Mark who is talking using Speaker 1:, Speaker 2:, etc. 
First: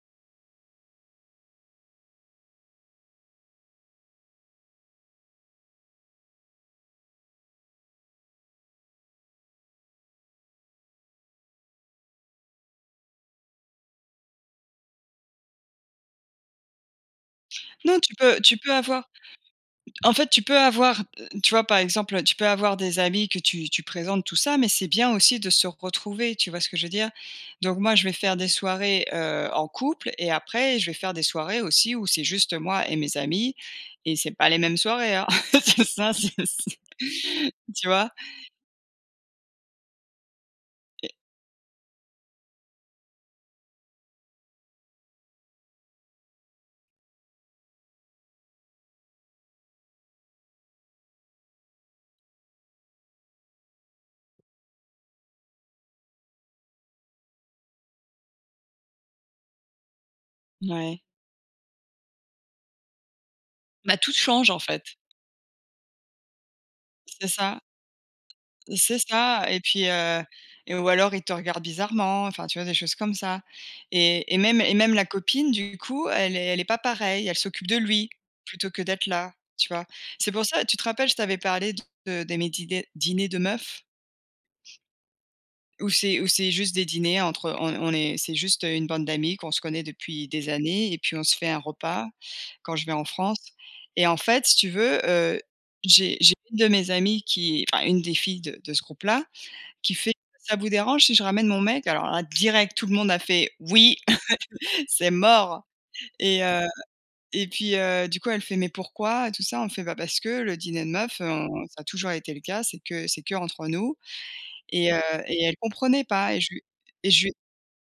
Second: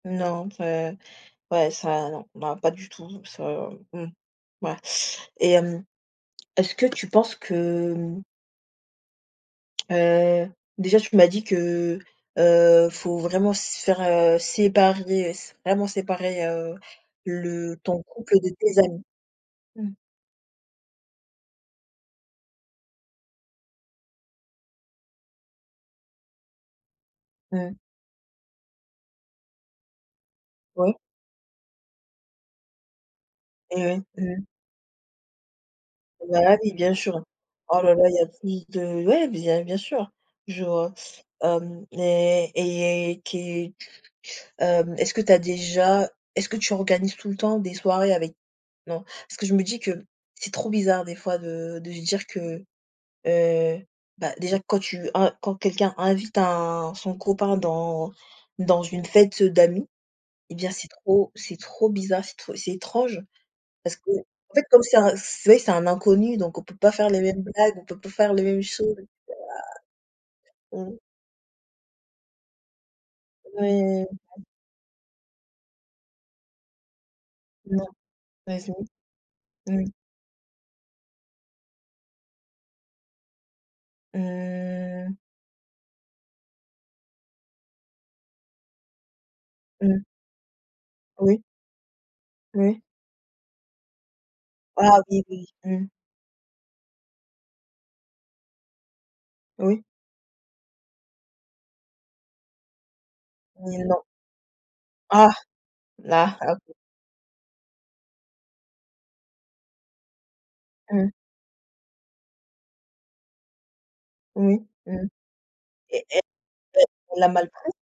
Speaker 1: Non, enfin, ouais, ça, non, non, pas du tout, ça, mmh, voilà, et hem, est-ce que tu penses que mmh heu, déjà, tu m'as dit que, heu, faut vraiment se faire, heu, séparer, s vraiment séparer, heu, le
Speaker 2: Non,
Speaker 1: ton
Speaker 2: tu
Speaker 1: couple,
Speaker 2: peux
Speaker 1: de
Speaker 2: tu peux
Speaker 1: tes amis?
Speaker 2: avoir,
Speaker 1: Mmh.
Speaker 2: en fait, tu peux avoir l tu vois? Par exemple, heu, tu peux avoir des amis que tu tu présentes, tout ça, mais c'est bien aussi de se retrouver, tu vois ce que je veux dire?
Speaker 1: Mmh.
Speaker 2: Donc moi, je vais faire des soirées, heu, en couple et après je
Speaker 1: Oui.
Speaker 2: vais faire des soirées aussi où c'est juste moi et mes amis
Speaker 1: Eh ouais.
Speaker 2: et c'est
Speaker 1: Mmh mh.
Speaker 2: pas les mêmes soirées, hein, ça c'est
Speaker 1: Bah,
Speaker 2: s
Speaker 1: oui, bien sûr. Oh
Speaker 2: tu
Speaker 1: là là,
Speaker 2: vois?
Speaker 1: il y a plus de ouais, bien bien sûr. Je,
Speaker 2: Et
Speaker 1: hem, mais et qué hem, est-ce que tu as déjà est-ce que tu organises tout le temps des soirées avec non? Parce que je me dis que c'est trop bizarre des fois de de se dire que, heu, bah, déjà quand tu un, quand quelqu'un invite un son copain dans dans une fête d'amis, eh bien, c'est
Speaker 2: Ouais.
Speaker 1: trop c'est trop bizarre, c'est tr c'est étrange parce
Speaker 2: Bah,
Speaker 1: qu'en
Speaker 2: toutes changent, en
Speaker 1: fait, comme
Speaker 2: fait.
Speaker 1: c'est un c'est vrai que c'est un inconnu, donc on peut pas faire les
Speaker 2: C'est
Speaker 1: mêmes
Speaker 2: ça
Speaker 1: blagues, on peut pas faire les mêmes choses.
Speaker 2: c'est ça, et puis, heu, et
Speaker 1: Ouah!
Speaker 2: ou
Speaker 1: Mmh.
Speaker 2: alors, ils te regardent bizarrement, enfin, tu vois? Des choses comme ça,
Speaker 1: Ouais.
Speaker 2: et et même et même la copine, du coup, elle est elle est pas pareille, elle s'occupe de
Speaker 1: Non.
Speaker 2: lui,
Speaker 1: Tu as
Speaker 2: plutôt
Speaker 1: essayé?
Speaker 2: que d'être là, tu vois?
Speaker 1: Mmh.
Speaker 2: C'est pour ça, tu te rappelles, je t'avais parlé de de mes dîders dîners de meufs
Speaker 1: Mmh.
Speaker 2: où c'est où c'est juste des dîners entre on on est c'est juste une bande d'amies qu'on se connaît
Speaker 1: Mmh.
Speaker 2: depuis des années et puis on se
Speaker 1: Oui.
Speaker 2: fait un repas quand
Speaker 1: Oui.
Speaker 2: je vais en France et en fait, si tu
Speaker 1: Ah,
Speaker 2: veux,
Speaker 1: oui,
Speaker 2: heu,
Speaker 1: oui. Mmh.
Speaker 2: j'ai j'ai une de mes amies qui enfin, une des filles de de ce groupe-là
Speaker 1: Oui.
Speaker 2: qui fait: «Ça vous dérange si je ramène mon mec?», alors là, direct, tout le monde a fait:
Speaker 1: Mmh,
Speaker 2: «Oui!
Speaker 1: non.
Speaker 2: C'est
Speaker 1: Ah!
Speaker 2: mort!»
Speaker 1: Là,
Speaker 2: et heu,
Speaker 1: OK.
Speaker 2: et puis, heu, du coup, elle fait: «Mais pourquoi?», et tout ça, on fait: «Bah, parce que le dîner de
Speaker 1: Mmh.
Speaker 2: meufs, on ça a toujours été le cas, c'est que c'est que entre nous»
Speaker 1: Oui.
Speaker 2: et
Speaker 1: Mmh
Speaker 2: heu,
Speaker 1: mh
Speaker 2: et elle comprenait
Speaker 1: et é é
Speaker 2: pas et je lui et
Speaker 1: elle
Speaker 2: je
Speaker 1: l'a
Speaker 2: lui
Speaker 1: mal pris?